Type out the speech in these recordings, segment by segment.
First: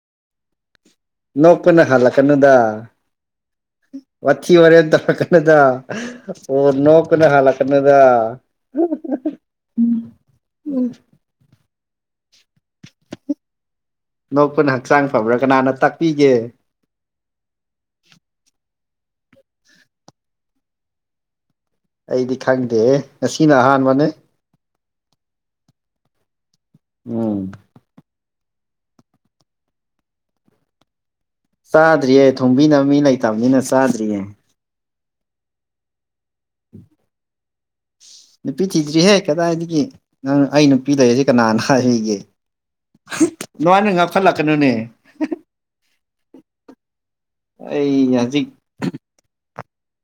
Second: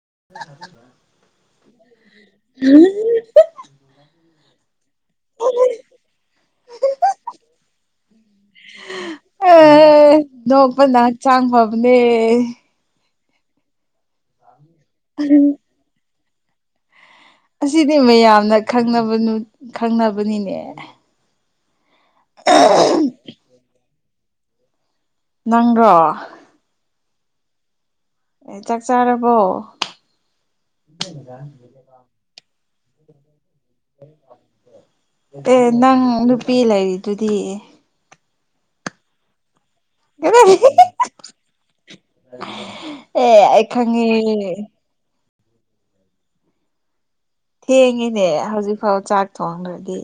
ꯎ [unintelligible] ꯅꯣꯛꯄꯅ ꯍꯥꯜꯂꯛꯀꯅꯨꯗ ꯋꯥꯊꯤ ꯋꯥꯔꯦꯝ ꯇꯧꯔꯛꯀꯅꯨꯗ ꯑꯣ ꯅꯣꯀꯄ ꯅ ꯍꯥꯂ ꯀꯩꯅꯣꯗ ꯎꯝ [unintelligible] ꯑꯦ ꯅꯣꯛꯄꯅ ꯍꯛꯆꯥꯡ ꯐꯕꯅꯦ ꯅꯣꯛꯄꯅ ꯍꯛꯆꯥꯡ ꯐꯕ꯭ꯔꯥ ꯀꯅꯥꯅ ꯇꯥꯛꯄꯤꯒꯦ ꯑꯁꯤꯗꯤ ꯃꯌꯥꯝꯅ ꯈꯪꯅꯕ ꯈꯪꯅꯕꯅꯤꯅꯦ ꯑꯩꯗꯤ ꯈꯪꯗꯦ ꯉꯁꯤꯅ ꯑꯍꯥꯟꯕꯅꯦ ꯅꯪꯔꯣ ꯎꯝ ꯑꯦ ꯆꯥꯛ ꯆꯥꯔꯕꯣ ꯆꯥꯗ꯭ꯔꯤꯌꯦ ꯊꯣꯡꯕꯤꯅꯕ ꯃꯤ ꯂꯩꯇꯕꯅꯤꯅ ꯆꯥꯗ꯭ꯔꯤꯌꯦ ꯑꯦ ꯅꯪ ꯅꯨꯄꯤ ꯂꯩꯔꯤꯗꯨꯗꯤ ꯅꯨꯄꯤ ꯊꯤꯗ꯭ꯔꯤꯍꯦ ꯀꯗꯥꯏꯗꯒꯤ ꯅꯪ ꯑꯩ ꯅꯨꯄꯤ ꯂꯩꯔꯁꯦ ꯀꯅꯥꯅ ꯑꯩꯒꯦ ꯑꯦ ꯑꯩ ꯅꯉꯥꯏꯅ ꯈꯪꯉꯦ ꯉꯥꯈꯠꯂꯛꯀꯅꯨꯅꯦ ꯑꯩ ꯊꯦꯡꯉꯤꯅꯦ ꯍꯧꯖꯤꯛ ꯍꯧꯖꯤꯛꯐꯥꯎ ꯆꯥꯛ ꯊꯣꯡꯗ꯭ꯔꯗꯤ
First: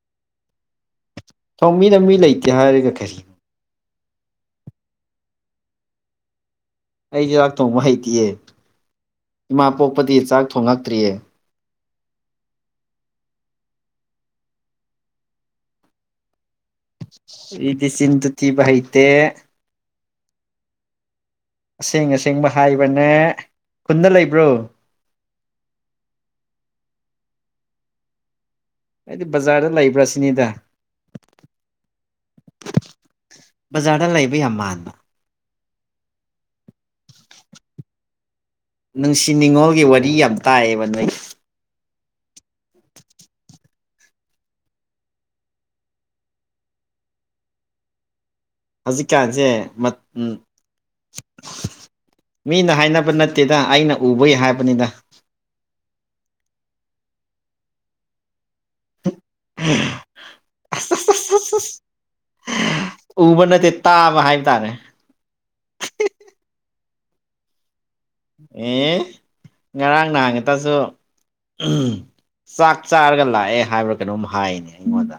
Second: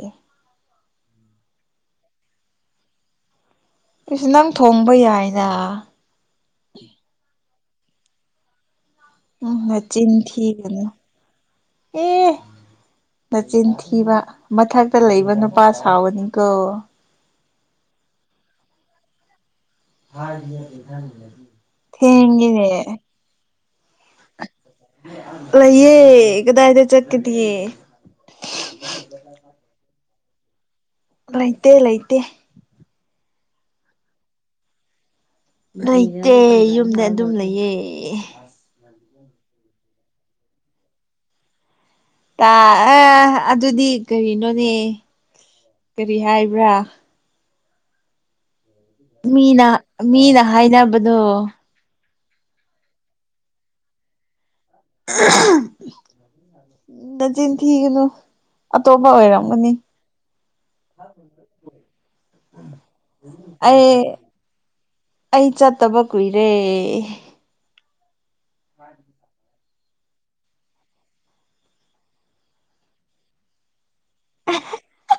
ꯊꯣꯡꯃꯤꯅ ꯃꯤ ꯂꯩꯇꯦ ꯍꯥꯏꯔꯒ ꯀꯔꯤ ꯑꯁ ꯅꯪ ꯊꯣꯡꯕ ꯌꯥꯏꯗ ꯑꯩ ꯆꯥꯛ ꯊꯣꯡꯕ ꯍꯩꯇꯤꯑꯦ ꯎꯝ ꯏꯃꯥ ꯅꯆꯤꯟ ꯄꯣꯛꯄꯗꯤ ꯆꯥꯛ ꯊꯤꯒꯅꯨ ꯊꯣꯡꯉꯛꯇ꯭ꯔꯤꯌꯦ ꯑꯦ ꯅꯆꯤꯟ ꯊꯤꯕ ꯃꯊꯛꯇ ꯂꯩꯕ ꯅꯨꯄꯥ ꯁꯥꯎꯕꯅꯤꯀꯣ ꯏꯗꯤ ꯁꯤꯟꯗꯨ ꯊꯤꯕ ꯑꯥꯏꯇꯦ ꯍꯥꯥ ꯏꯙꯟ ꯂꯩ ꯑꯁꯦꯡ ꯑꯁꯦꯡꯕ ꯍꯥꯏꯕꯅꯦ ꯈꯨꯟꯗ ꯂꯩꯕ꯭ꯔꯣ ꯂ ꯌꯦ ꯀꯗꯥ ꯍꯥꯏꯗ ꯆꯠꯀꯤꯗꯤꯌꯦ ꯑꯩꯗꯤ ꯕꯖꯥꯔꯗ ꯂꯩꯕ꯭ꯔꯥ ꯁꯤꯅꯤꯗ ꯂꯩꯇꯦ ꯂꯩꯇꯦ ꯕꯖꯥꯔꯗ ꯂꯩꯕ ꯌꯥꯝ ꯃꯥꯟꯕ ꯂꯩꯇꯦ ꯌꯨꯝꯗ ꯑꯗꯨꯝ ꯂꯩꯌꯦ ꯅꯨꯡꯁꯤ ꯅꯤꯉꯣꯜꯒꯤ ꯋꯥꯔꯤ ꯌꯥꯝ ꯇꯥꯛꯑꯕ ꯅꯣꯏ ꯇ ꯑ ꯑꯗꯨꯗꯤ ꯀꯔꯤꯅꯣꯅꯦ ꯀꯔꯤ ꯍꯥꯏꯕ꯭ꯔꯥ ꯍꯧꯖꯤꯛꯀꯥꯟꯁꯦ ꯃꯤꯅ ꯎ ꯃꯤꯅ ꯍꯥꯏꯅꯕꯗꯣ ꯃꯤꯅ ꯍꯥꯏꯅꯕ ꯅꯠꯇꯦꯗ ꯑꯩꯅ ꯎꯕꯩ ꯍꯥꯏꯕ ꯅꯆꯤꯟꯅꯤ ꯊꯅ ꯑꯇꯣꯞꯄ ꯑꯣꯏꯔꯝꯒꯅꯤ ꯑꯁ ꯑꯁ ꯑꯁ ꯑꯁ ꯑꯁ ꯎꯕ ꯅꯠꯇꯦ ꯑꯩ ꯇꯥꯕ ꯍꯥꯏꯕ ꯇꯥꯔꯦ ꯑꯩ ꯆꯠꯇꯕ ꯀꯨꯏꯔꯦ ꯑꯦ ꯉꯔꯥꯡ ꯅꯍꯉꯦ ꯇꯁꯨ ꯆꯥꯛ ꯆꯥꯔꯒ ꯂꯥꯛꯑꯦ ꯍꯥꯏꯕ ꯀꯩꯅꯣꯝ ꯍꯥꯏꯅꯦ ꯑꯩꯉꯣꯟꯗ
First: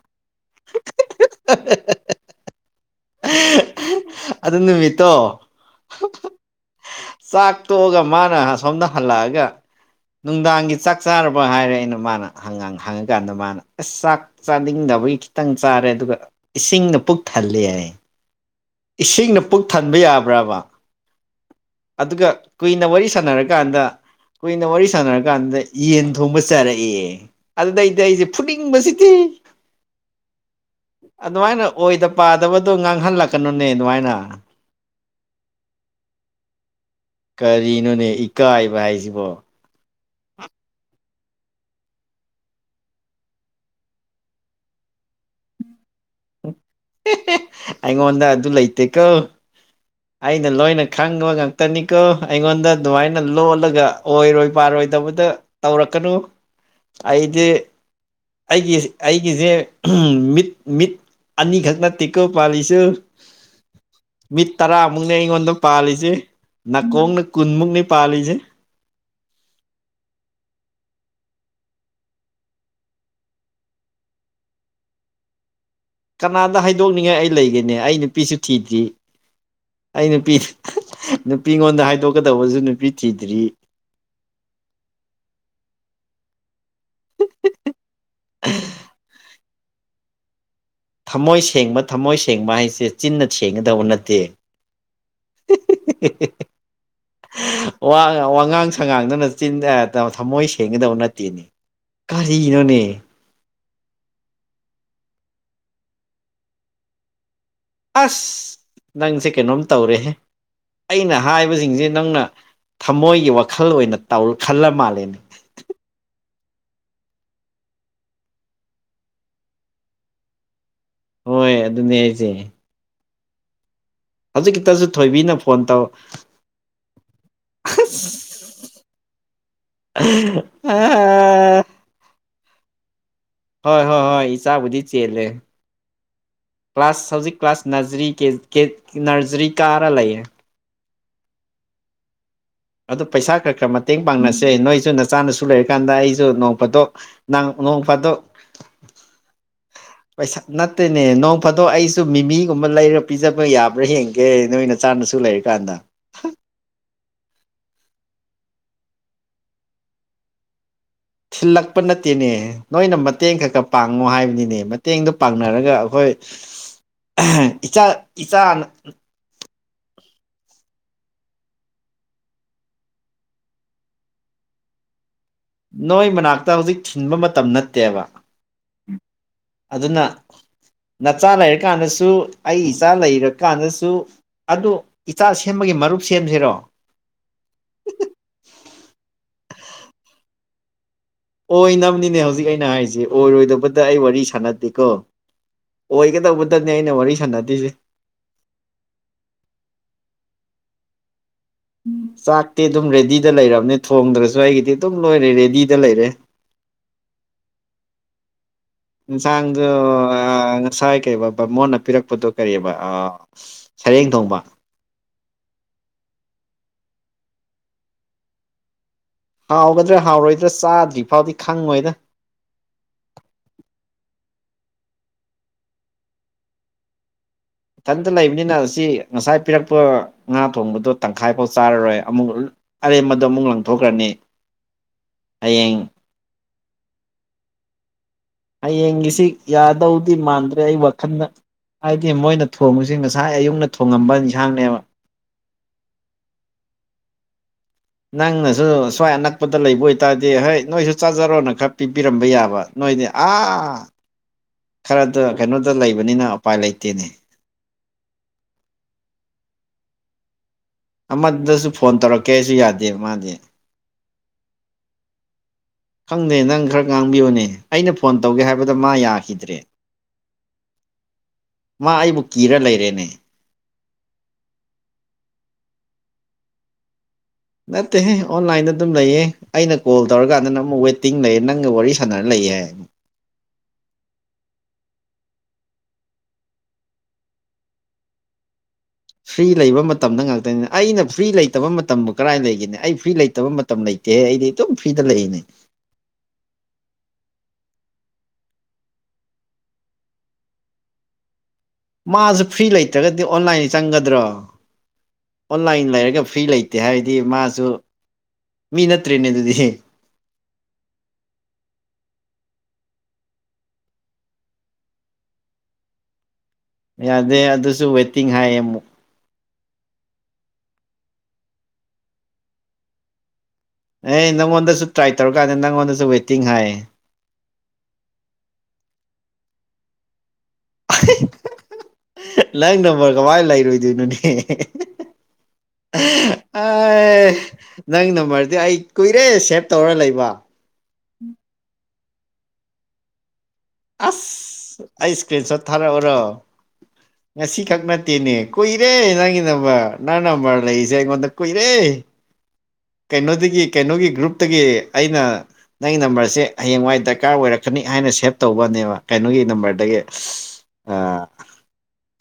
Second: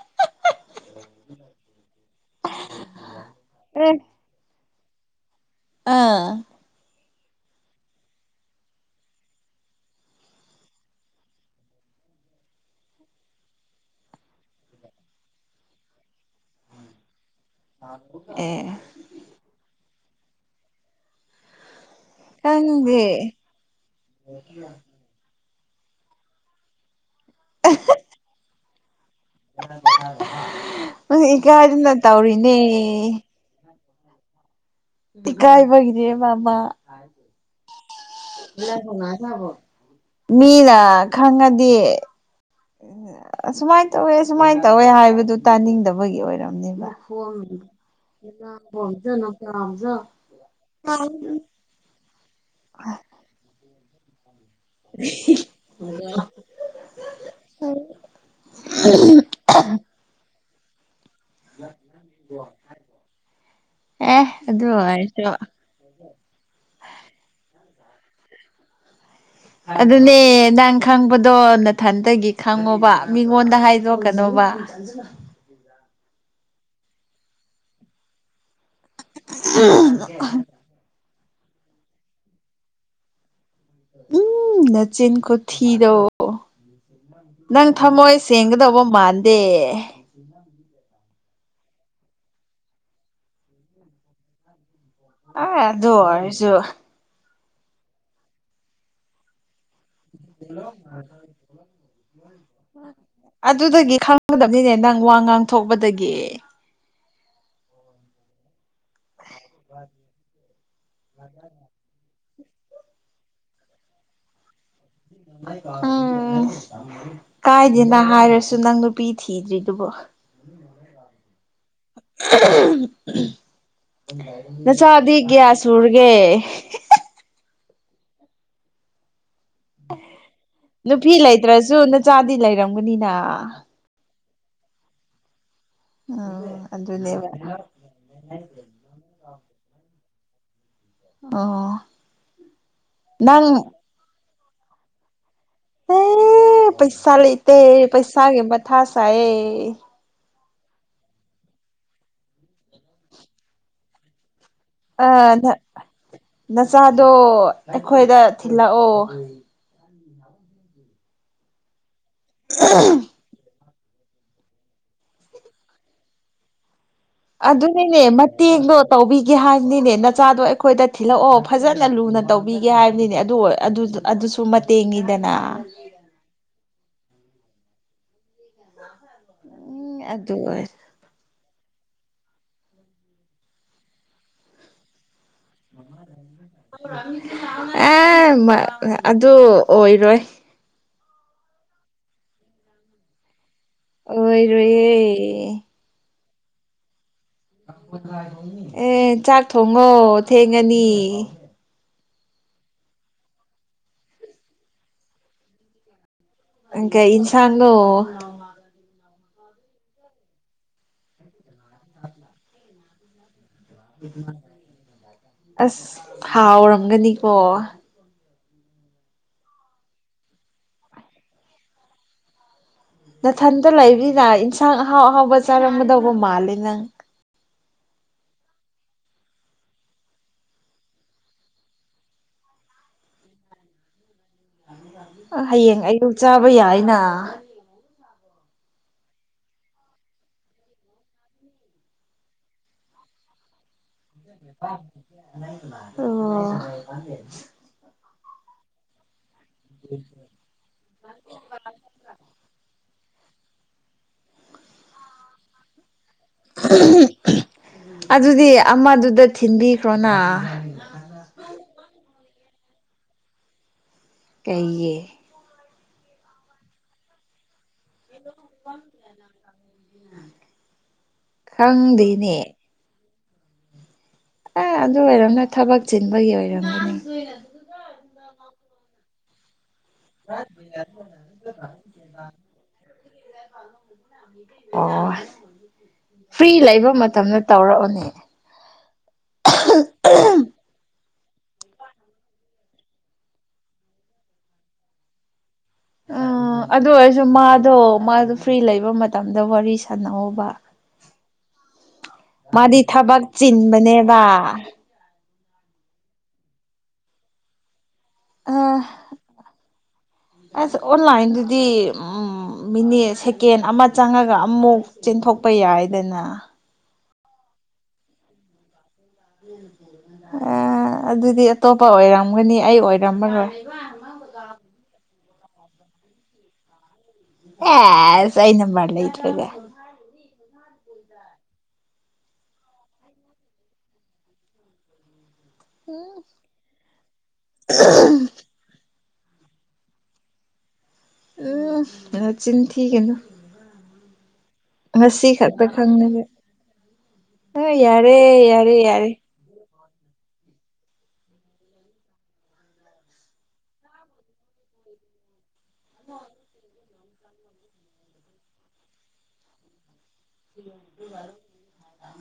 ꯑꯦ ꯑꯗꯨ ꯅꯨꯃꯤꯠꯇꯣ ꯑꯥ ꯆꯥꯛ ꯇꯣꯛꯑꯒ ꯃꯥꯅ ꯁꯣꯝꯗ ꯍꯜꯂꯛꯑꯒ ꯅꯨꯡꯗꯥꯡꯒꯤ ꯆꯥꯛ ꯆꯥꯔꯕ ꯍꯥꯏꯔꯦ ꯑꯩꯅ ꯃꯥꯅ ꯍꯉꯥꯡ ꯍꯪꯉꯀꯥꯟꯗ ꯃꯥꯅ ꯑꯁ ꯆꯥꯛ ꯆꯥꯅꯤꯡꯗ ꯇꯕꯒꯤ ꯈꯤꯇꯪ ꯆꯥꯔꯦ ꯑꯗꯨꯒ ꯏꯁꯤꯡꯅ ꯄꯨꯛ ꯊꯜꯂꯤ ꯍꯥꯏ ꯑꯦ ꯏꯁꯤꯡꯅ ꯄꯨꯛ ꯊꯟꯕ ꯌꯥꯕ꯭ꯔꯕ ꯑꯗꯨꯒ ꯀꯨꯏꯅ ꯈꯪꯗꯦ ꯋꯥꯔꯤ ꯁꯥꯟꯅꯔꯀꯥꯟꯗ ꯀꯨꯏꯅ ꯋꯥꯔꯤ ꯁꯥꯟꯅꯔꯀꯥꯟꯗ ꯌꯦꯟ ꯊꯣꯡꯕ ꯆꯥꯔꯛꯑꯦ ꯑꯗꯨꯗꯩꯗꯤ ꯑꯩꯁꯦ ꯐꯨꯅꯤꯡꯕꯁꯤ ꯑꯗꯨꯃꯥꯏꯅ ꯏꯀꯥꯏꯗꯅ ꯇꯧꯔꯤꯅꯦ ꯅꯅꯨꯡꯉꯥꯏꯅ ꯀꯥꯏꯕꯒꯗꯦ ꯃꯥꯕꯥ ꯀꯔꯤꯅꯣꯅꯦ ꯏꯀꯥꯏꯕ ꯍꯥꯏꯁꯤꯕꯣ ꯃꯤꯗ ꯈꯪꯉꯗꯤꯦ ꯎ ꯑ ꯁꯨꯃꯥꯏꯅ ꯇꯧꯋꯦ ꯁꯨꯃꯥꯏꯅ ꯇꯧꯋꯦ ꯍꯥꯏꯕꯗꯨ ꯇꯥꯅꯤꯡꯗꯕ ꯒꯤ ꯑꯣꯏꯔꯝꯅꯦꯕ ꯑꯩꯉꯣꯟꯗ ꯑꯗꯨ ꯂꯩꯇꯦꯀꯣ ꯑꯩꯅ ꯂꯣꯏꯅ ꯈꯪꯕ ꯉꯥꯛꯇꯅꯤꯀꯣ ꯑꯩꯉꯣꯟꯗ ꯑꯗꯨꯃꯥꯏꯅ ꯂꯣꯜꯂꯒ ꯑꯣꯏꯔꯣꯏ ꯄꯔꯣꯏꯗꯧꯕꯗ ꯇꯧꯔꯛꯀꯅꯨ ꯑꯩꯗꯤ ꯑꯩꯒꯤ ꯑꯩꯒꯤꯁꯦ ꯃꯤꯠ ꯃꯤꯠ ꯑꯅꯤ ꯈꯛꯇꯅ ꯇꯤꯀꯣ ꯄꯁꯨ ꯑꯦ ꯃꯤꯠ ꯑꯗꯨ ꯇꯔꯥꯃꯨꯛꯅꯤ ꯑꯣꯏꯔꯁꯨ ꯑꯩꯉꯣꯟꯗ ꯄꯥꯜꯂꯤꯁꯦ ꯅꯥꯀꯣꯡꯅ ꯀꯨꯟꯃꯨꯛꯅꯤ ꯄꯥ ꯂꯤꯖꯦ ꯑꯗꯨꯅꯦ ꯅꯪ ꯈꯪꯕꯗꯣ ꯅꯊꯟꯇꯒꯤ ꯈꯪꯉꯣꯕ ꯃꯤꯉꯣꯟꯗ ꯍꯥꯏꯗꯣꯛꯀꯅ [unintelligible] ꯀꯅꯥꯗ ꯍꯥꯏꯗꯣꯛꯅꯤꯡꯉꯥꯏ ꯑꯩ ꯂꯩꯒꯦꯅꯦ ꯑꯩ ꯅꯨꯄꯤꯁꯨ ꯊꯤꯗ꯭ꯔꯤ ꯑꯩꯅ ꯄꯤ ꯅꯨꯄꯤꯉꯣꯟꯗ ꯍꯥꯏꯗꯣꯛꯀꯗꯕꯁꯨ ꯅꯨꯄꯤ ꯊꯤꯗ꯭ꯔꯤ ꯎꯝ ꯅꯆꯤꯟ ꯈꯨꯣ ꯊꯤꯗꯣ ꯅꯪ ꯊꯃꯣꯏ ꯁꯦꯡꯒꯗꯧꯕ ꯃꯥꯟꯗꯦ ꯊꯝꯃꯣꯏ ꯁꯦꯡꯕ ꯊꯝꯃꯣꯏ ꯁꯦꯡꯕ ꯍꯥꯏꯁꯦ ꯆꯤꯟꯅ ꯊꯦꯡꯒꯗꯕ ꯅꯠꯇꯦ ꯑ ꯑ ꯑꯗꯨ ꯑꯣꯏꯔꯁꯨ ꯋꯥ ꯋꯥꯉꯥꯡ ꯁꯉꯥꯡꯗꯅ ꯆꯤꯟ ꯊꯝꯃꯣꯏ ꯁꯦꯡꯒꯗꯕ ꯅꯠꯇꯦꯅꯦ ꯀꯔꯤꯅꯣꯅꯦ ꯑꯗꯨꯗꯒꯤ ꯈꯪꯒꯗꯕꯅꯤꯅꯦ ꯅꯪ ꯋꯥ ꯉꯥꯡꯊꯣꯛꯄꯗꯒꯤ ꯑꯁ ꯅꯪꯁꯦ ꯀꯩꯅꯣꯝ ꯇꯧꯔꯦ ꯑꯩꯅ ꯍꯥꯏꯕꯁꯤꯡꯁꯦ ꯅꯪꯅ ꯊꯃꯣꯏꯒꯤ ꯋꯥꯈꯜ ꯑꯣꯏꯅ ꯇꯧ ꯈꯜꯂ ꯃꯥꯜꯂꯦꯅ ꯑꯥ ꯀꯥꯏꯗꯦꯅ ꯍꯥꯏꯔꯁꯨ ꯅꯪ ꯅꯨꯄꯤ ꯊꯤꯗ꯭ꯔꯤꯗꯨꯕꯣ ꯍꯣꯏ ꯑꯗꯨꯅꯦ ꯑꯩꯁꯦ ꯍꯧꯖꯤꯛꯀꯤꯇꯁꯨ ꯅꯆꯥꯥꯗꯤ ꯊꯣꯏꯕꯤꯅ ꯒ꯭ꯌꯥ ꯐꯣꯟ ꯇꯧ ꯁꯨꯔꯒꯦ [inaudible] ꯅꯨꯄꯤ ꯑ ꯂꯩꯇ꯭ꯔꯁꯨ ꯅꯆꯥꯗꯤ ꯂꯩꯔꯝꯒꯅꯤꯅ ꯍꯣꯏ ꯍꯣꯏ ꯍꯣꯏ ꯏ ꯆꯆꯥꯕꯨꯗꯤ ꯆꯦꯂꯦ ꯎꯝ ꯀ꯭ꯂꯥꯁ ꯑꯗꯨꯅꯦꯕ ꯍꯧꯖꯤꯛ ꯀ꯭ꯂꯥꯁ ꯅꯔꯤ ꯅꯔꯖꯔꯤ ꯀꯥꯔꯥ ꯂꯩꯌꯦ ꯑꯣ ꯑꯗꯨ ꯄꯩꯁꯥ ꯅꯪ ꯈꯔ ꯈꯔ ꯃꯇꯦꯡ ꯄꯥꯡꯅꯁꯦ ꯅꯣꯏꯁꯨ ꯅꯆꯥꯅꯁꯨ ꯁꯨ ꯂꯩꯔꯀꯥꯟꯗ ꯑꯩꯁꯨ ꯑꯦ ꯅꯣꯡꯗꯣ ꯄꯩꯁꯥ ꯂꯩꯇꯦ ꯅꯣꯡꯄꯗꯣ ꯄꯩꯁꯥꯒꯤ ꯃꯊꯥ ꯁꯥꯏꯌꯦ ꯄꯩꯁꯥ ꯅꯠꯇꯦꯅꯦ ꯅꯣꯡ ꯐꯥꯗꯣꯛ ꯑꯩꯁꯨ ꯃꯤꯃꯤꯒꯨꯝꯕ ꯂꯩꯔꯒ ꯄꯤꯖꯕ ꯌꯥꯕ꯭ꯔꯥ ꯍꯡꯒꯦ ꯑ ꯅ ꯅꯁꯥ ꯑꯗꯣ ꯑꯩꯈꯣꯏꯗ ꯊꯤꯜꯂꯛꯑꯣ ꯁꯤꯜꯂꯛꯄ ꯅꯠꯇꯦꯅꯦ ꯅꯣꯏꯅ ꯃꯇꯦꯡ ꯈꯛꯀ ꯄꯥꯡꯉꯣ ꯍꯥꯏꯕꯅꯤꯅꯦ ꯃꯇꯦꯡꯗꯣ ꯄꯥꯡꯅꯔꯒ ꯑꯩꯈꯣꯏ ꯏꯆꯥ ꯑꯗꯨꯅꯤꯅꯦ ꯏꯆꯥ ꯃꯇꯦꯡꯗꯣ ꯇꯧꯕꯤꯒꯦ ꯍꯥꯏ ꯅꯤꯅꯦ ꯅꯆꯥꯗꯣ ꯑꯩꯈꯣꯏꯗ ꯊꯤꯜꯂꯛꯑꯣ ꯐꯖꯅ ꯂꯨꯅ ꯇꯧꯕꯤꯒꯦ ꯍꯥꯏꯕꯅꯤꯅꯦ ꯑꯗꯨ ꯑꯗꯨꯁꯨ ꯃꯇꯦꯡꯅꯤ ꯅꯣꯏ ꯃꯅꯥꯛꯇ ꯍꯧꯖꯤꯛ ꯊꯤꯟꯕ ꯃꯇꯝ ꯅꯠꯇꯦꯕ ꯎꯝ ꯑꯗꯨꯅ ꯑꯗꯨ ꯅꯆꯥꯥꯂ ꯀꯥꯟꯗꯁꯨ ꯑꯩ ꯏꯆꯥ ꯂꯩꯔꯀꯥꯟꯗꯁꯨ ꯑꯗꯨ ꯒꯤ ꯃꯔꯨꯞ ꯁꯦꯝꯁꯤꯔꯣ ꯑꯦ ꯑꯗꯨ ꯑꯣꯏꯔꯣꯏ ꯑꯣꯏ ꯅꯝꯅꯤꯅꯦ ꯍꯧꯖꯤꯛ ꯑꯩꯅ ꯍꯥꯏꯔꯤꯁ ꯑꯣꯏꯔꯣꯏꯗꯕ ꯑꯩ ꯋꯥꯔꯤ ꯁꯥꯟꯅꯗꯦꯀꯣ ꯑꯣꯏꯔꯣꯏꯌꯦ ꯑꯣꯏꯒꯗꯧꯕꯗꯅꯤ ꯑꯩꯅ ꯋꯥꯔꯤ ꯁꯥꯟꯅꯗꯣꯏꯁꯦ ꯑꯦ ꯆꯥꯛ ꯊꯣꯡꯉꯣ ꯊꯦꯡꯉꯅꯤ ꯆꯥꯛꯇꯤ ꯑꯗꯨꯝ ꯔꯦꯗꯤꯗ ꯂꯩꯔꯕꯅꯦ ꯊꯣꯡꯗ꯭ꯔꯁꯨ ꯑꯩꯒꯤꯗꯤ ꯑꯗꯨꯝ ꯂꯣꯏꯔꯦ ꯔꯦꯗꯤꯗ ꯂꯩꯔꯦ ꯏꯪꯀ ꯏꯟꯁꯥꯥꯟ ꯌꯦꯟꯁꯥꯡꯗꯣ ꯉꯁꯥꯏ ꯀꯩ ꯕ ꯃꯣꯟꯅ ꯄꯤꯔꯛꯄꯗꯣ ꯀꯔꯤꯕ ꯑ ꯑꯁ ꯍꯥꯎꯔꯝꯒꯅꯤꯀꯣ ꯍꯥꯎꯒꯗ꯭ꯔꯥ ꯍꯥꯎꯔꯣꯏꯗ꯭ꯔꯥ ꯆꯥꯗ꯭ꯔꯤ ꯐꯥꯎꯗꯤ ꯈꯪꯉꯣꯏꯗ ꯅꯊꯟꯇ ꯂꯩꯕꯅ ꯏꯟꯁꯥꯡ ꯑꯍꯥꯎ ꯑꯍꯥꯎꯕ ꯆꯥꯔꯝꯒꯗꯧꯕ ꯃꯥꯜꯂꯦ ꯅꯪ ꯏꯊꯟꯇ ꯂꯩꯕꯅꯤꯅ ꯑꯁꯤ ꯉꯁꯥꯏ ꯄꯤꯔꯛꯄ ꯉꯥ ꯊꯣꯡꯕꯗꯣ ꯇꯪꯈꯥꯏꯐꯥꯎ ꯆꯥꯔꯔꯣꯏ ꯑꯃꯨꯛ ꯑꯔꯦ ꯃꯗꯨ ꯑꯃꯨꯛ ꯂꯪꯊꯣꯛꯈ꯭ꯔꯅꯤ ꯍꯌꯦꯡ ꯑꯌꯌꯨꯛ ꯆꯥꯕ ꯌꯥꯏꯅ ꯍꯌꯦꯡꯒꯤꯁꯤ ꯌꯥꯗꯧꯗꯤ ꯃꯥꯟꯗ꯭ꯔꯦ ꯑꯩ ꯋꯥꯈꯜꯗ ꯍꯥꯏꯗꯤ ꯃꯣꯏꯅ ꯊꯣꯡꯨꯕꯁꯤ ꯉꯁꯥꯏ ꯑꯌꯨꯛꯅ ꯊꯣꯡꯉꯝꯕ ꯏꯟꯁꯥꯡꯅꯦꯕ ꯑꯣ ꯅꯪꯅꯁꯨ ꯁ꯭ꯋꯥꯏ ꯑꯅꯛꯄꯗ ꯂꯩꯕ ꯑꯣꯏꯇꯥꯔꯗꯤ ꯍꯣꯏ ꯅꯣꯏꯁꯨ ꯆꯥꯖꯔꯣꯅ ꯈꯔ ꯄꯤꯕꯤꯔꯝꯕ ꯌꯥꯕ ꯅꯣꯏꯗꯤ ꯑꯥ ꯈꯔꯗ ꯀꯩꯅꯣꯗ ꯂꯩꯕꯅꯤꯅ ꯎꯄꯥꯏ ꯂꯩꯇꯦꯅꯦ ꯑꯗꯨꯗꯤ ꯑꯃꯗꯨꯗ ꯊꯤꯟꯕꯤꯈ꯭ꯔꯣꯅ ꯑꯃꯗꯁꯨ ꯐꯣꯟ ꯇꯧꯔꯛꯀꯦ ꯑꯩꯁꯨ ꯌꯥꯗꯦ ꯃꯥꯗꯤ ꯀꯩꯒꯤ ꯈꯪꯗꯦ ꯅꯪ ꯈꯔ ꯉꯥꯡꯕꯤꯌꯨꯅꯦ ꯑꯩꯅ ꯐꯣꯟ ꯇꯧꯒꯦ ꯍꯥꯏꯕꯗ ꯃꯥ ꯌꯥꯈꯤꯗ꯭ꯔꯦ ꯃꯥ ꯑꯩꯕꯨ ꯈꯪꯗꯦꯅꯦ ꯀꯤꯔ ꯂꯩꯔꯦꯅꯦ ꯑꯦ ꯑꯗꯨ ꯑꯣꯏꯔꯝꯅ ꯊꯕꯛ ꯆꯤꯟꯕꯒꯤ ꯑꯣꯏꯔꯝꯒꯅꯤ ꯅꯠꯇꯦ ꯑꯣꯟꯂꯥꯏꯟꯗ ꯑꯗꯨꯝ ꯂꯩꯌꯦ ꯑꯩꯅ ꯀꯣꯜ ꯇꯧꯔꯀꯥꯟꯗ ꯅꯪ ꯑꯃꯨꯛ ꯋꯦꯇꯤꯡ ꯂꯩꯌꯦ ꯅꯪꯒ ꯋꯥꯔꯤ ꯁꯥꯟꯅꯔ ꯂꯩꯌꯦ ꯍꯥꯏ ꯑꯣ ꯐ꯭ꯔꯤ ꯂꯩꯕ ꯃꯇꯝꯗ ꯇꯧꯔꯛꯑꯣꯅꯦ ꯐ꯭ꯔꯤ ꯂꯩꯕ ꯃꯇꯝꯗ ꯉꯥꯛꯇꯅꯤꯅ ꯑꯩꯅ ꯐ꯭ꯔꯤ ꯂꯩꯇꯕ ꯃꯇꯝꯕꯨ ꯀꯔꯥꯏ ꯂꯩꯒꯅꯤ ꯑꯩ ꯐ꯭ꯔꯤ ꯂꯩꯇꯕ ꯃꯇꯝ ꯂꯩꯇꯦꯍ ꯑꯩꯗꯤ ꯑꯗꯨꯝ ꯐ꯭ꯔꯤꯗ ꯂꯩꯔꯤꯅꯦ ꯑ ꯎ ꯑꯗꯨ ꯑꯣꯏꯔꯁꯨ ꯃꯥꯗꯣ ꯃꯥꯗꯣ ꯐ꯭ꯔꯤ ꯂꯩꯕ ꯃꯇꯝꯗ ꯋꯥꯔꯤ ꯁꯥꯟꯅꯍꯧꯕ ꯃꯥꯁꯨ ꯐ꯭ꯔꯤ ꯂꯩꯇ꯭ꯔꯒꯗꯤ ꯑꯣꯟꯂꯥꯏꯟ ꯆꯤꯟꯕꯅꯦꯕ ꯆꯪꯒꯗ꯭ꯔꯣ ꯑꯣꯟꯂꯥꯏꯟ ꯂꯩꯔꯒ ꯐ꯭ꯔꯤ ꯂꯩꯇꯦ ꯍꯥꯏꯗꯤ ꯃꯥꯁꯨ ꯑ ꯃꯤ ꯅꯠꯇ꯭ꯔꯦꯅꯦ ꯑꯗꯨꯗꯤ ꯑꯁ ꯑꯣꯟꯂꯥꯏꯟꯗꯗꯤ ꯎꯝ ꯃꯤꯅꯦ ꯁꯦꯀꯦꯟ ꯑꯃ ꯆꯪꯉꯒ ꯑꯃꯨꯛ ꯆꯦꯟꯊꯣꯛꯄ ꯌꯥꯏꯗꯅ ꯌꯥꯗꯦ ꯑꯗꯨꯁꯨ ꯋꯦꯠꯇꯤꯡ ꯍꯥꯏꯌꯦ ꯑꯃꯨꯛ ꯑ ꯑꯗꯨꯗꯤ ꯑꯇꯣꯞꯄ ꯑꯣꯏꯔꯝꯒꯅꯤ ꯑꯩ ꯑꯣꯏꯔꯝꯃꯔꯣꯏ ꯑꯦ ꯅꯪꯉꯣꯟꯗꯁꯨ ꯇ꯭ꯔꯥꯏ ꯇꯧꯔꯀꯥꯟꯗ ꯅꯪꯉꯣꯟꯗꯁꯨ ꯋꯦꯇꯤꯡ ꯍꯥꯏ ꯑꯦ ꯁꯥꯏꯩꯅꯝꯕꯥꯠꯂ ꯏꯇꯔꯒꯦ ꯅꯪ ꯅꯝꯕꯔ ꯀꯃꯥꯏꯅ ꯂꯩꯔꯣꯏꯗꯣꯏꯅꯣꯅꯦ ꯑ ꯅꯪ ꯅꯝꯕꯗꯤ ꯑꯩ ꯀꯨꯏꯔꯦ ꯁꯦꯚ ꯇꯧꯔ ꯂꯩꯕ ꯎ ꯆꯤꯟ ꯊꯤꯒꯅ ꯑꯁ ꯑꯩ ꯏꯁꯀ꯭ꯔꯤꯟ ꯁꯣꯠ ꯊꯥꯔꯛꯎꯔꯣ ꯈꯪꯅꯕ ꯉꯁꯤ ꯑ ꯈꯛ ꯌꯥꯔꯦ ꯅꯠꯇꯦꯅꯦ ꯌꯥꯔꯦ ꯀꯨꯏꯔꯦ ꯌꯥꯔꯦ ꯅꯪꯒꯤ ꯅꯝꯕ ꯅ ꯅꯝꯕꯔꯦ ꯏꯁꯦꯗ ꯀꯏꯔꯦ ꯀꯩꯅꯣꯗꯒꯤ ꯀꯩꯅꯣꯒꯤ ꯒ꯭ꯔꯨꯞꯇꯒꯤ ꯑꯩꯅ ꯅꯪꯒꯤ ꯅꯝꯕꯔꯁꯦ ꯍꯌꯦꯡꯋꯥꯏꯗ ꯗꯔꯀꯥꯔ ꯑꯣꯏꯔꯛꯀꯅꯤ ꯍꯥꯏꯅ ꯁꯦꯞ ꯇꯧꯕꯅꯦꯕ ꯀꯩꯅꯣꯒꯤ ꯅꯝꯕꯔꯗꯒꯤ ꯑ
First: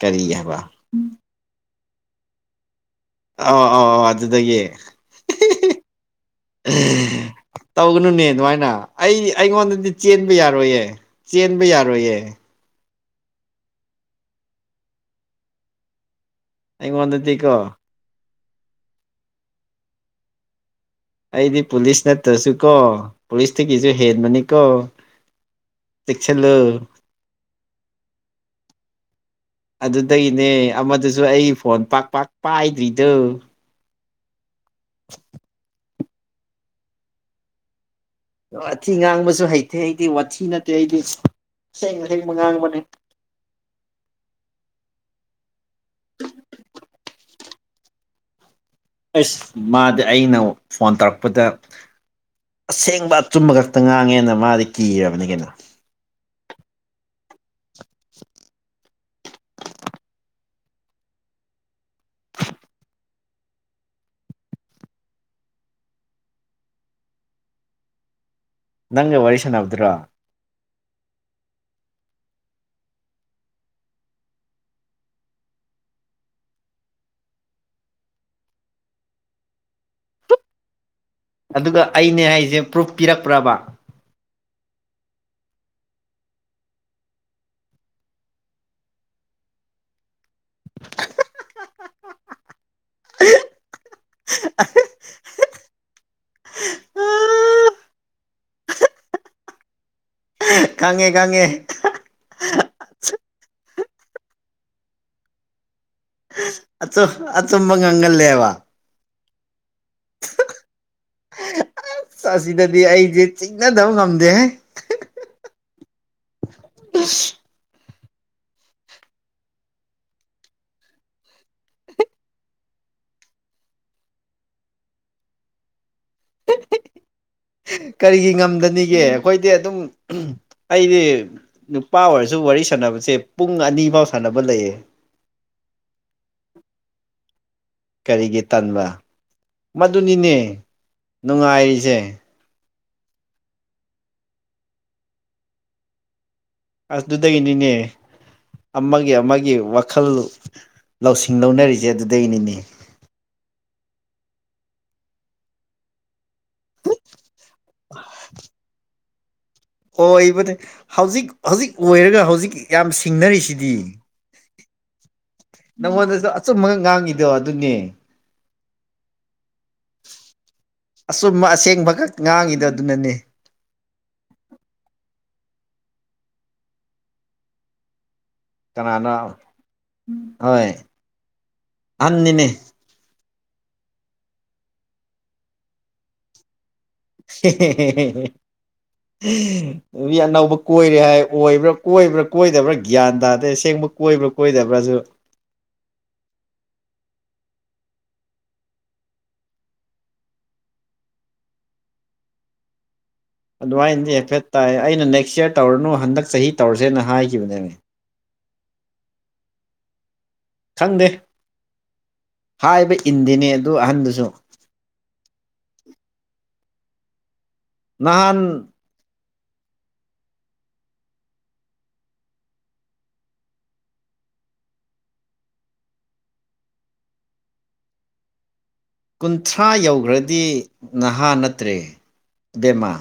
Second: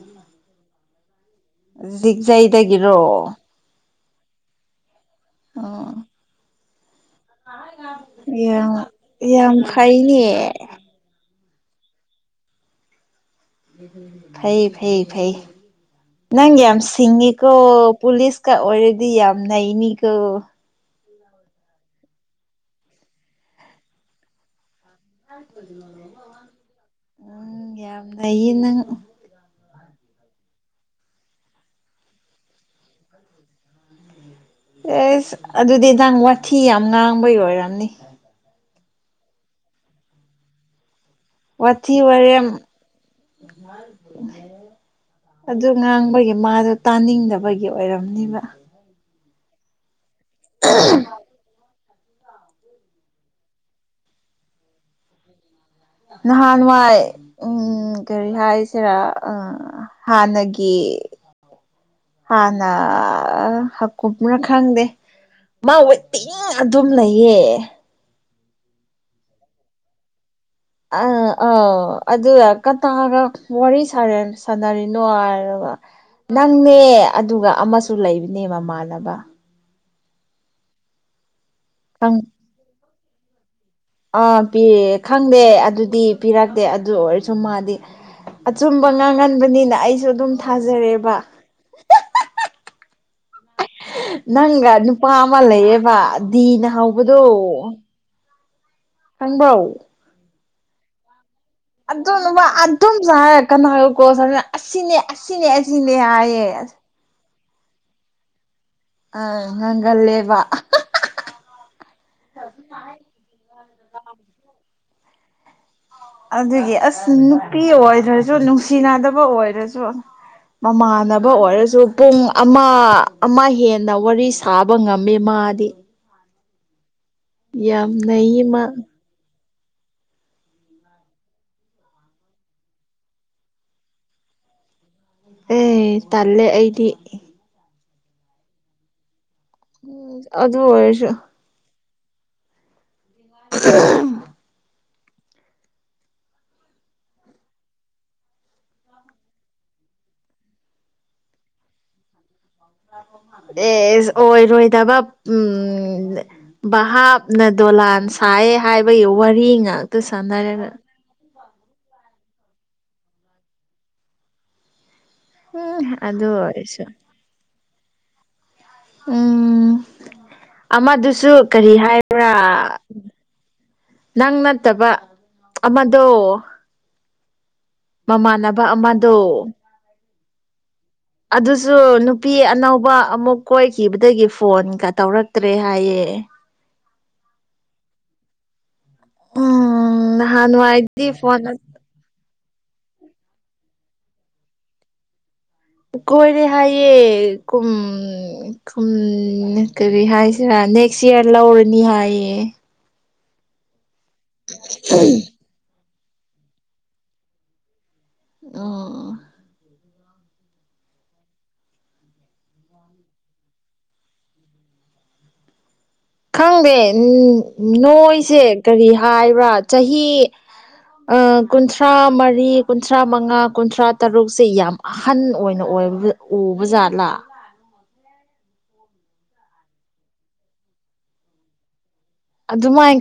ꯀꯔꯤ ꯍꯥꯏꯕ ꯖꯤꯛꯖꯥꯏꯗ ꯑ ꯑꯥꯎ ꯑ ꯑꯗꯨꯗꯒꯤ ꯑꯣ ꯇꯧꯒꯅꯨꯅꯦ ꯑꯗꯨꯃꯥꯏꯅ ꯌꯥꯝ ꯑꯩ ꯌꯥꯝ ꯑꯩꯉꯣꯟꯗꯗꯤ ꯆꯦꯟꯕ ꯐꯩꯅꯦ ꯌꯥꯔꯣꯏꯌꯦ ꯆꯦꯟꯕ ꯌꯥꯔꯣꯏꯌꯦ ꯐꯩ ꯐꯩ ꯐꯩ ꯅꯪ ꯌꯥꯝ ꯁꯤꯡꯉꯤꯀꯣ ꯑꯩꯉꯣꯟꯗꯗꯤꯀꯣ ꯄꯨꯂꯤꯁ ꯀ ꯑꯣꯏꯔꯗꯤ ꯌꯥꯝ ꯅꯅꯤꯀꯣ ꯑꯩꯗꯤ ꯄꯨꯂꯤꯁ ꯅꯠꯇ꯭ꯔꯁꯨ ꯀꯣ ꯄꯨꯂꯤꯁꯇꯒꯤꯁꯨ ꯍꯦꯟꯕꯅꯤꯀꯣ ꯆꯦꯛꯁꯤꯜꯂꯨ ꯎꯝ ꯌꯥꯝꯅꯏꯌꯦ ꯅꯪ ꯑꯗꯨꯗꯒꯤꯅꯦ ꯑꯃꯗꯨꯁꯨ ꯑꯩ ꯐꯣꯟ ꯄꯥꯛ ꯄꯥꯛ ꯄꯥꯏꯗ꯭ꯔꯤꯗꯨ ꯑꯦꯁ ꯑꯗꯨꯗꯤ ꯅꯥꯡ ꯋꯥꯊꯤ ꯌꯥꯝ ꯉꯥꯡꯕꯩ ꯑꯣꯏꯔꯝꯅꯤ ꯋꯥꯊꯤ ꯉꯥꯡꯕꯁꯨ ꯍꯩꯇꯦ ꯍꯩꯇꯦ ꯋꯥꯊꯤ ꯅꯠꯇꯦ ꯍꯩꯗꯤ ꯋꯥꯊꯤ ꯑꯣꯏꯔꯦ ꯑꯗꯨ ꯉꯥꯡꯕꯒꯤ ꯃꯥꯗꯣ ꯇꯥꯅꯤꯡꯗꯕꯒꯤ ꯑꯣꯏꯔꯝꯅꯤꯕ ꯑꯁ ꯃꯥꯗꯤ ꯑꯩꯅ ꯐꯣꯟ ꯇꯧꯔꯛꯄꯗ ꯑꯁꯦꯡꯕ ꯑꯆꯨꯝꯕ ꯈꯛꯇ ꯉꯥꯡꯉꯦꯅ ꯃꯥꯗꯤ ꯀꯤꯔꯕꯅꯤ ꯀꯩꯅꯣ ꯅꯍꯥꯟꯥꯟꯅꯨꯡꯋꯥꯏ ꯎꯝ ꯎꯝ ꯀꯔꯤ ꯍꯥꯏꯁꯤꯔꯥ ꯑ ꯍꯥꯟꯅꯒꯤ ꯍꯥꯟꯅ ꯍꯀꯨꯞꯅ ꯈꯪꯗꯦ ꯃꯥ ꯑꯣꯏꯋ ꯇꯤꯡ ꯑꯗꯨꯝ ꯂꯩꯌꯦ ꯅꯪ ꯋꯥꯔꯤꯁꯟꯕꯗ꯭ꯔꯣ ꯑꯥ ꯑꯥ ꯑꯗꯨ ꯀ ꯇꯒ ꯋꯥꯔꯤ ꯁꯥ ꯁꯥꯟꯅꯔꯤꯅꯣ ꯍꯥꯏ ꯅꯪꯅꯦ ꯑꯗꯨꯒ ꯑꯃꯁꯨ ꯂꯩꯕꯅꯦ ꯃꯃꯥꯟꯅꯕ ꯑꯗꯨꯒ ꯈꯪ ꯑꯩꯅꯦ ꯍꯥꯏꯁꯦ ꯄ꯭ꯔꯨꯐ ꯄꯤꯔꯛꯄ꯭ꯔꯕ ꯄꯤ ꯈꯪꯗꯦ ꯑꯗꯨꯗꯤ ꯄꯤꯔꯛꯇꯦ ꯑꯗꯨ ꯑꯣꯏꯔꯁꯨ ꯃꯥꯗꯤ ꯑꯆꯨꯝꯕ ꯉꯥꯡꯍꯟꯕꯅꯤꯅ ꯑꯩꯁꯨ ꯑꯗꯨꯝ ꯊꯥꯖꯔꯦꯕ ꯑ ꯅꯪꯒ ꯅꯨꯄꯥ ꯑꯃ ꯂꯩꯌꯦꯕ ꯗꯤꯅ ꯍꯧꯕꯗꯣ ꯊꯪꯕꯎ ꯀꯥꯡꯉꯦ ꯀꯥꯡꯉꯦ ꯑꯗꯨꯕ ꯑꯗꯨꯝꯁꯨ ꯍꯥꯏꯔ ꯀꯩꯅꯣ ꯍꯥꯏꯀꯣ ꯑꯁꯤꯅꯦ ꯑꯁꯤꯅꯦ ꯑꯁꯤꯅꯦ ꯍꯥꯏꯌꯦ ꯑꯣ ꯑ ꯇꯝꯕ ꯉꯪꯜ ꯂꯩꯦ ꯋꯥ ꯑ ꯍ ꯂꯩꯦ ꯋꯥ ꯆ ꯑꯁꯤꯗꯗꯤ ꯑꯩꯁꯦ ꯆꯤꯡꯅꯗꯕ ꯉꯝꯗꯦ ꯑꯗꯨꯒꯤ ꯑꯁ ꯅꯨꯄꯤ ꯑꯣꯏꯗ꯭ꯔꯁꯨ ꯅꯨꯡꯁꯤꯅꯗꯕ ꯑꯣꯏꯔꯁꯨ ꯃꯃꯥꯟꯅꯕ ꯑꯣꯏꯔꯁꯨ ꯄꯨꯡ ꯑꯃ ꯑꯃ ꯍꯦꯟꯅ ꯋꯥꯔꯤ ꯁꯥꯕ ꯉꯝꯃꯦꯃ ꯃꯥꯥꯗꯤ ꯀꯔꯤꯒꯤ ꯅꯩꯌꯦ ꯃꯥ ꯉꯝꯗꯅꯤꯒꯦ ꯑꯩꯈꯣꯏꯗꯤ ꯑꯗꯨꯝ ꯑꯩꯗꯤ ꯅꯨꯄꯥ ꯑꯣꯏꯔꯁꯨ ꯋꯥꯔꯤ ꯁꯥꯟꯅꯕꯁꯦ ꯄꯨꯡ ꯑꯅꯤ ꯐꯥꯎ ꯁꯥꯟꯅꯕ ꯂꯩꯌꯦ ꯑꯦ ꯇꯂꯦ ꯑꯩꯗꯤ ꯀꯔꯤꯒꯤ ꯇꯟꯥꯟꯕ ꯃꯗꯨꯅꯤꯅꯦ ꯑꯗꯨ ꯑꯣꯏꯔꯁꯨ ꯅꯨꯡꯉꯥꯏꯔꯤꯁꯦ ꯑꯁ ꯑꯗꯨꯗꯒꯤꯅꯤꯅꯦ ꯑꯃꯒꯤ ꯑꯃꯒꯤ ꯋꯥꯈꯜ ꯂꯧꯁꯤꯡ ꯂꯧꯅꯔꯤꯁꯦ ꯑꯗꯨꯩꯅꯤꯅꯦ ꯑꯦ ꯑꯣꯏꯔꯣꯏꯗꯕ ꯎꯝ ꯚꯥꯞꯅ ꯗꯣꯂꯥꯟ ꯁꯥꯏꯌꯦ ꯍꯥꯏꯕꯒꯤ ꯋꯥꯔꯤ ꯉꯥꯛꯇ ꯍꯕꯅꯦ ꯁꯥꯟꯅꯔꯒ ꯍꯧꯖꯤꯛ ꯍꯧꯖꯤꯛ ꯑꯣꯏꯔꯒ ꯍꯧꯖꯤꯛ ꯌꯥꯝ ꯁꯤꯡꯅꯔꯤꯁꯤꯗꯤ ꯎꯝ ꯑꯗꯨ ꯅꯪꯉꯣꯟꯗꯁꯨ ꯑꯆꯨꯝꯕꯒ ꯑꯣꯏꯔꯁꯨ ꯉꯥꯡꯉꯤꯗꯣ ꯑꯗꯨꯅꯦ ꯎꯝ ꯑꯃꯗꯨꯁꯨ ꯑꯆꯨꯝꯕ ꯀꯔꯤ ꯑꯁꯦꯡꯕꯈꯛ ꯍꯥꯏꯕ꯭ꯔꯥ ꯉꯥꯡꯉꯤꯗꯣ ꯑꯗꯨꯅꯅꯦ ꯅꯪ ꯅꯠꯇꯕ ꯑꯃꯗꯣ ꯃꯃꯥꯟꯅꯕ ꯑꯃꯗꯣ ꯀꯅꯥꯅꯣ ꯍꯣꯏ ꯑꯗꯨꯁꯨ ꯅꯨꯄꯤ ꯑꯍꯟꯅꯤꯅꯦ ꯑꯅꯧꯕ ꯑꯃꯨꯛ ꯀꯣꯏꯈꯤꯕꯗꯒꯤ ꯐꯣꯟꯒ ꯇꯧꯔꯛꯇ꯭ꯔꯦ ꯍꯥꯏꯌꯦ ꯎꯝ ꯑꯅꯧꯕ ꯀꯣꯏꯔꯦ ꯅꯍꯥꯟꯋꯥꯏꯗꯤ ꯍꯥꯏ ꯐꯣꯟ ꯑꯣꯏꯕ꯭ꯔꯥ ꯀꯣꯏꯕ꯭ꯔꯥ ꯀꯣꯏꯗꯕ꯭ꯔꯥ ꯒ꯭ꯌꯥꯟ ꯇꯥꯗꯦ ꯑꯁꯦꯡꯕ ꯀꯣꯏꯕ꯭ꯔꯥ ꯀꯣꯏꯗꯕ꯭ꯔꯥꯁꯨ ꯀꯣꯏꯔꯦ ꯍꯥꯏꯌꯦꯦꯨꯝꯨꯝ ꯀꯔꯤ ꯍꯥꯏꯁꯤꯔ ꯅꯦꯛꯁ ꯏꯌꯔ ꯂ ꯑꯣꯔꯅꯤ ꯍꯥꯏꯦ ꯑꯗꯨꯃꯥꯏꯅꯗꯤ ꯍꯥꯏꯐꯦꯠ ꯇꯥꯏ ꯑꯩꯅ ꯅꯦꯛꯁ ꯏꯔ ꯇꯧꯔꯅꯨ ꯍꯟꯗꯛ ꯆꯍꯤ ꯇꯧꯔꯁꯦꯅ ꯍꯥꯏꯈꯤꯕꯅꯦꯅꯦ ꯑꯣ ꯈꯪꯗꯦ ꯍꯥꯏꯕ ꯏꯟꯗꯤꯦꯅꯦ ꯑꯗꯨ ꯑꯍꯟꯗꯨꯁꯨ ꯈꯪꯗꯦ ꯎꯝ ꯅꯍꯥꯟ ꯅꯣꯏꯁꯦ ꯀꯔꯤ ꯍꯥꯏꯕ꯭ꯔꯥ ꯆꯍꯤ ꯀꯨꯟꯊ꯭ꯔꯥ ꯃꯔꯤ ꯀꯨꯟꯊ꯭ꯔꯥ ꯃꯉꯥ ꯀꯨꯟꯊ꯭ꯔꯥ ꯇꯔꯨꯛꯁꯦ ꯌꯥꯝ ꯑꯍꯟ ꯑꯣꯏꯅ ꯑꯣꯏ ꯎꯕꯖꯥꯠꯂ ꯀꯨꯟꯊ꯭ꯔꯥ ꯌꯧꯈ꯭ꯔꯗꯤ ꯅꯍꯥ ꯅꯠꯇ꯭ꯔꯦ ꯑꯗꯨꯃ ꯏꯕꯦꯝꯃ